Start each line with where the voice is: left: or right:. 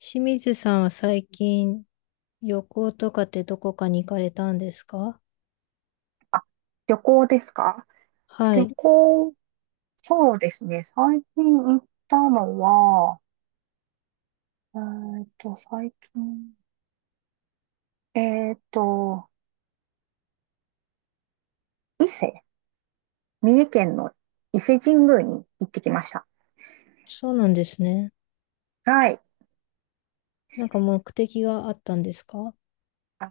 left: 清水さんは最近旅行とかってどこかに行かれたんですか？
right: 旅行ですか？
left: は
right: 旅
left: い。
right: 行、そうですね。最近行ったのは、えーっと、最近、えーっと、伊勢、三重県の伊勢神宮に行ってきました。
left: そうなんですね。
right: はい。
left: なんか目的があったんですか？
right: あ、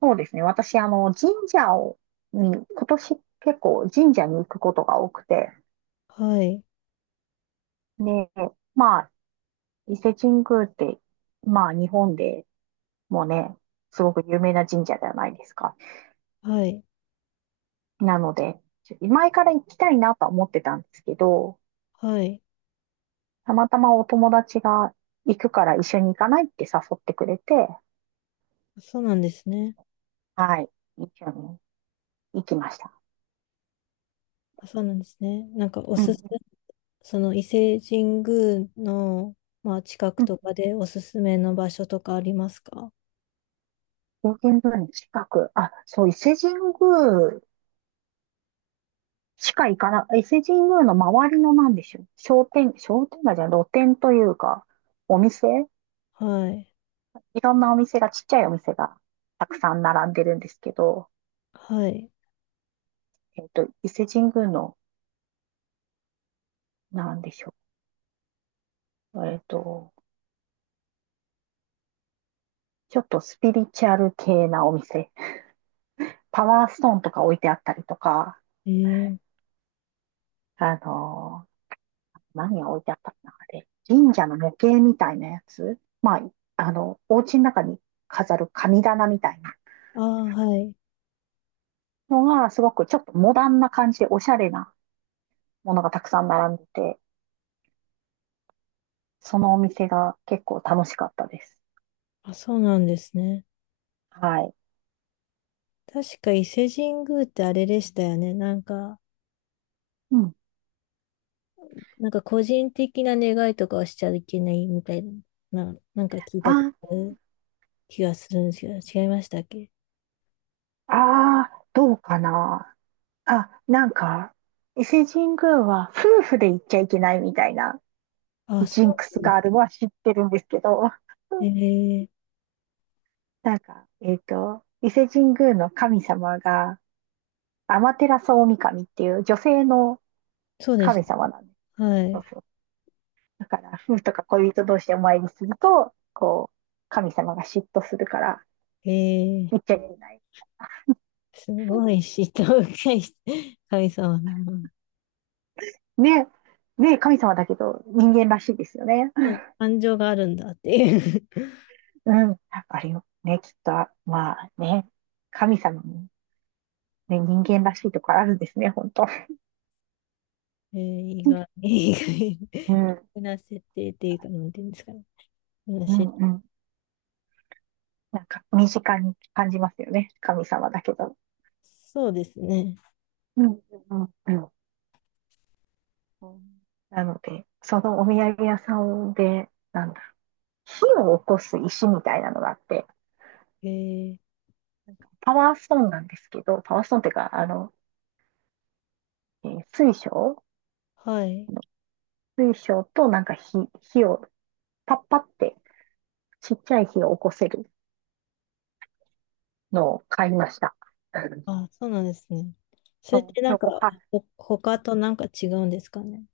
right: そうですね。私、神社を、に、今年結構神社に行くことが多くて、
left: はい。
right: ね、まあ、伊勢神宮って、まあ、日本でもね、すごく有名な神社じゃないですか。
left: はい。
right: なので、前から行きたいなとは思ってたんですけど、
left: はい。
right: たまたまお友達が行くから一緒に行かないって誘ってくれて、
left: そうなんですね。
right: はい、一緒に行きました。
left: あ、そうなんですね。なんかお
right: う
left: す
right: ん。
left: す、その伊勢神宮の、まあ、近く
right: うん。
left: とかでおすすめの場所とかありますか？
right: 表現部の近く、あ、そう、伊勢神宮しか行かな、伊勢神宮の周りのなんでしょう。商店街じゃない露店というか、お店
left: はい。
right: いろんなお店が、ちっちゃいお店がたくさん並んでるんですけど、
left: はい。
right: 伊勢神宮の、なんでしょう。ちょっとスピリチュアル系なお店。パワーストーンとか置いてあったりとか、
left: えー、
right: あのー何が置いてあったかなあれ。神社の模型みたいなやつ。まあ、お家の中に飾る神棚みたいな
left: ああ、はい。
right: のが、すごくちょっとモダンな感じでおしゃれなものがたくさん並んでて、そのお店が結構楽しかったです。
left: あ、そうなんですね。
right: はい。
left: 確か伊勢神宮ってあれでしたよね。なんか、
right: うん。
left: なんか個人的な願いとかはしちゃいけないみたいな、なんか聞いたこと
right: あ、
left: ある気がするんですけど、違いましたっけ？
right: あ、どうかな。あ、なんか、伊勢神宮は夫婦で行っちゃいけないみたいな
left: あ、そ
right: ジンク
left: う
right: ス
left: なんで
right: があ
left: す。
right: るのは知ってるんですけど、
left: ええ、
right: なんか、伊勢神宮の神様が、アマテラスオオミカミっていう女性の
left: そうで
right: 神
left: す。
right: 様なんです。
left: は
right: そう
left: い。
right: そう。だから、夫婦とか恋人同士でお参りすると、こう、神様が嫉妬するから、
left: ええ、
right: 言っちゃいけない。
left: すごい嫉妬深い神様だな。
right: ね、ね、神様だけど、人間らしいですよね。
left: そう、感情があるんだっていう。
right: うん、やっぱりね、きっと、まあね、神様も、ね、人間らしいところあるんですね、本当。
left: ええ、意
right: う
left: 外
right: ん、
left: な設定っていうか、なんていうんですかね。
right: う
left: 話、
right: ん、うん。なんか身近に感じますよね。神様だけど。
left: そうですね。
right: うん、うん、うん。なので、そのお土産屋さんで、なんだ火を起こす石みたいなのがあって、
left: ええ、
right: なんかパワーストーンなんですけど、パワーストーンっていうか、えー水晶
left: はい。
right: 水晶となんか火をパッパってちっちゃい火を起こせるのを買いました。うん
left: あ、そうなんですね。それっ
right: そ
left: てなんか、
right: う、はい。
left: 他となんか違うんですかね。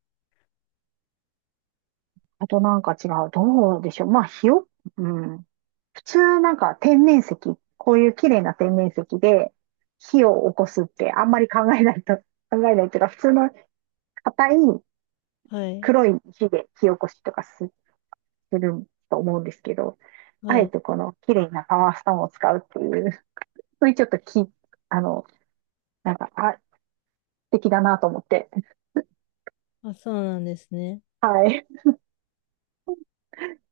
right: あとなんか違う。どうでしょう。まあ、火を、うん。普通なんか天然石、こういう綺麗な天然石で火を起こすってあんまり考えないと、考えないっていうか、普通の硬い
left: はい。
right: 黒い石で火起こしとかすると思うんですけど、あ
left: は
right: え
left: い。
right: てこの綺麗なパワーストーンを使うっていう、そういうちょっとき、あの、なんか、あ、素敵だなと思って、
left: あ、そうなんですね。
right: はい、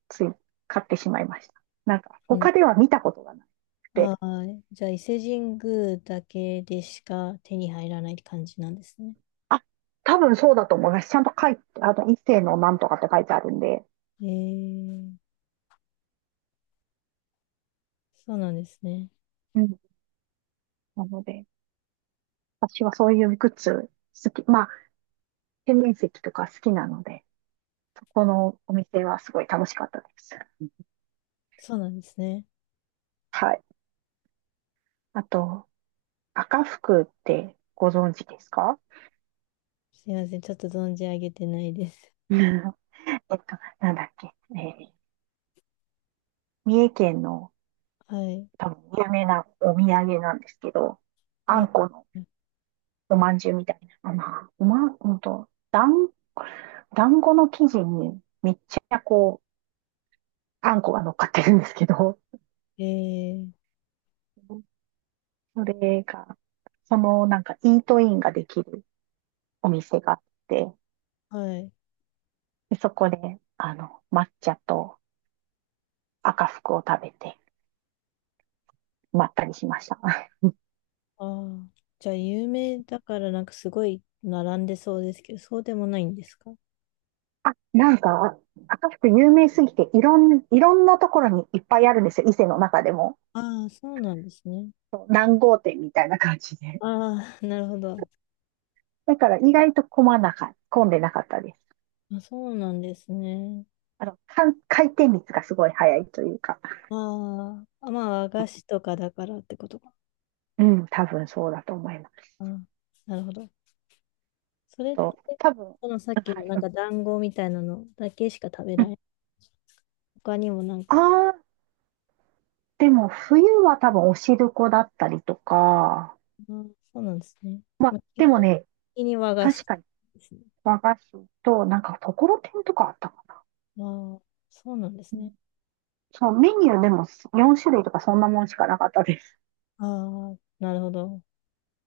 right: つい買ってしまいました。なんか、
left: うん。
right: 他では見たことがなくて、
left: ああ、じゃあ伊勢神宮だけでしか手に入らないって感じなんですね。
right: あ、多分そうだと思います。ちゃんと書いて、あと一世のなんとかって書いてあるんで、
left: ええ、そうなんですね。
right: なので、私はそういうグッズ好き、まあ、天然石とか好きなので、そこのお店はすごい楽しかったです。
left: そうなんですね。
right: はい。あと、赤福ってご存知ですか？
left: すいません。ちょっと存じ上げてないです。
right: うん。えっと、なんだっけ、三重県の
left: はい。
right: 多分有名なお土産なんですけど、あ
left: あ、
right: んこのおまんじゅうみたいな、まあ、おまん、うんと、団、団子の生地にめっちゃこう、あんこが乗っかってるんですけど、
left: ええ、
right: それが、そのなんかイートインができるお店があって、
left: はい。
right: でそこで、抹茶と赤福を食べて、まったりしました。
left: ああ、じゃあ有名だからなんかすごい並んでそうですけど、そうでもないんですか？
right: あ、なんか、赤福有名すぎて、いろんなところにいっぱいあるんですよ。伊勢の中でも。
left: ああ、そうなんですね。
right: そう何号店みたいな感じで。
left: ああ、なるほど。
right: だから意外と混んでなかったです。
left: あ、そうなんですね。
right: 回転率がすごい早いというか。
left: ああ、あ、まあ、和菓子とかだからってことか。
right: うん、多分そうだと思います。
left: ああ、なるほど。それっ
right: と、
left: て、
right: 多分、
left: そのさっき
right: は
left: の
right: い。
left: なん
right: うん、
left: か団子みたいなのだけしか食べ
right: う
left: られ
right: ん。
left: ない。他にもなんか、
right: あ、でも、冬は多分おしるこだったりとか、
left: ああ、そうなんですね。
right: ま
left: ま
right: あ、
left: あ、基
right: でも
left: 本
right: ね、
left: 的に和菓子
right: 確かに
left: ですね。
right: 和菓子と、なんか、ところてんとかあったかな。
left: ああ、そうなんです
right: う
left: ね。
right: んそう、メニューでも4種類とかそんなもんしかなかったです。
left: ああ、なるほど。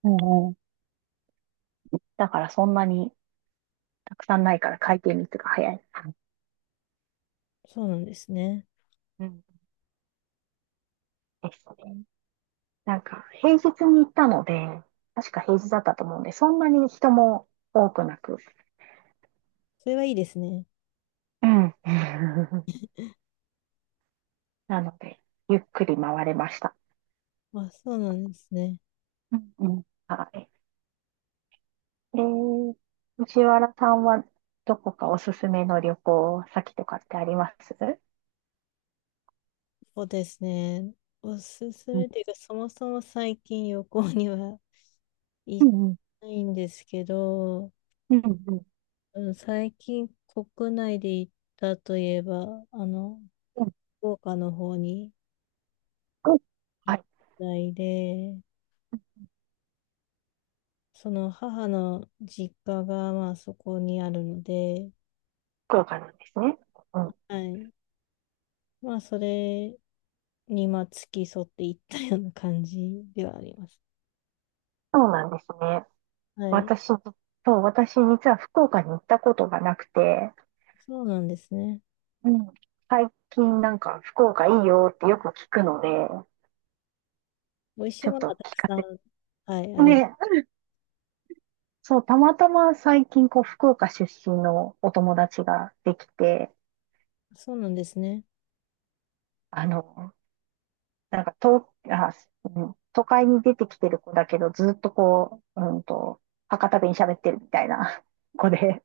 right: うん、うん。だからそんなにたくさんないから回転率が早い
left: そうなんですね。
right: うんですね。なんか、平日に行ったので、確か平日だったと思うんで、そんなに人も多くなく、
left: それはいいですね。
right: うん。なので、ゆっくり回れました。
left: あ、そうなんですね。
right: うん、うん。はい。えー、藤原さんはどこかおすすめの旅行先とかってあります
left: そうですね。おすす
right: う
left: め
right: ん、
left: っていうか、そもそも最近旅行には
right: う
left: 行っ
right: ん、
left: てないんですけど、
right: うん、うん、うん、
left: うん、最近国内で行ったといえば、あの、
right: うん。
left: 福岡の方に
right: 福
left: 行っ
right: あ、
left: たりで、その母の実家がまあそこにあるので、
right: 福岡なんですね。うん、
left: はい。まあそれにまあ付き添って行ったような感じではあります。
right: そうなんですね。
left: はい。
right: 私、そう、私実は福岡に行ったことがなくて、
left: そうなんですね。
right: うん、最近なんか福岡いいよってよく聞くので、
left: 美味しい
right: ちょっ
left: ものは
right: と
left: たく
right: 聞か
left: さん、
right: せて。
left: はい、あります。
right: ね、そう、たまたま最近こう福岡出身のお友達ができて、
left: そうなんですね。
right: あの、なんか、うん、都会に出てきてる子だけど、ずっとこう、博多弁喋ってるみたいな 子で、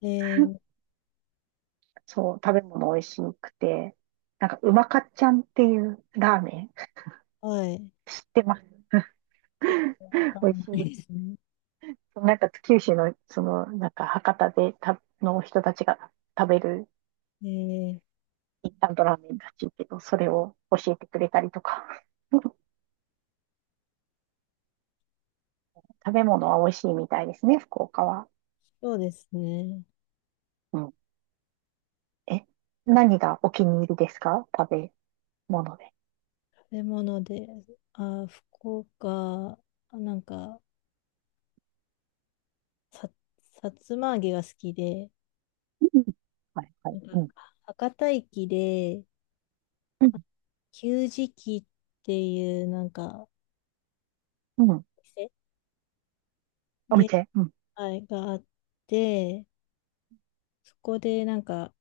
left: えー、
right: そう、食べ物美味しくて、なんか、うまかっちゃんっていうラーメン
left: はい。
right: 知ってます？
left: ちょっ とわから
right: 美味
left: な
right: しい。
left: いですね。
right: なんか、九州の、その、なんか、博多でた、の人たちが食べる
left: えー、
right: インスタントラーメンらしいけど、それを教えてくれたりとか、食べ物は美味しいみたいですね、福岡は。
left: そうですね。
right: うん。え、何がお気に入りですか？食べもので。
left: 食べ物で、あー、福岡、あ、なんか、さ、さつま揚げが好きで、
right: うん。はい、は
left: な
right: い。う
left: んか、
right: ん。
left: 博多駅で、
right: うん、
left: 給食器っていう、なんか、
right: うん。
left: 店
right: お
left: で、
right: 店。うん。
left: はい、があって、そこで、なんか、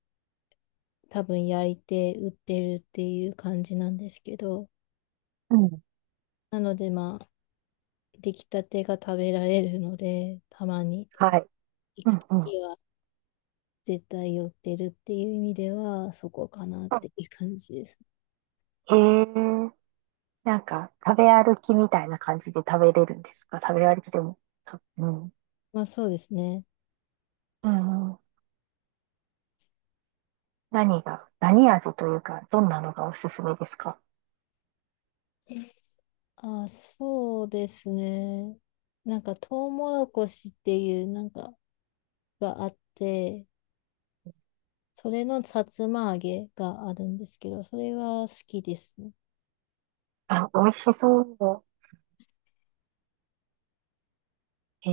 left: 多分焼いて売ってるっていう感じなんですけど、
right: うん。
left: なので、まあ、出来たてが食べられるので、たまに
right: はい。
left: 行
right: う
left: く
right: ん、
left: と
right: うん。
left: きは絶対寄ってるっていう意味では、そこかなっ
right: あ、
left: ていう感じです。
right: へえ。なんか、食べ歩きみたいな感じで食べれるんですか？食べ歩きでも。うん。
left: まあそうですね。
right: うん、うん。何味というか、どんなのがおすすめですか？
left: あ、そうですね。なんかトウモロコシっていうなんかがあって、それのさつま揚げがあるんですけど、それは好きですね。
right: あ、美味しそう。へ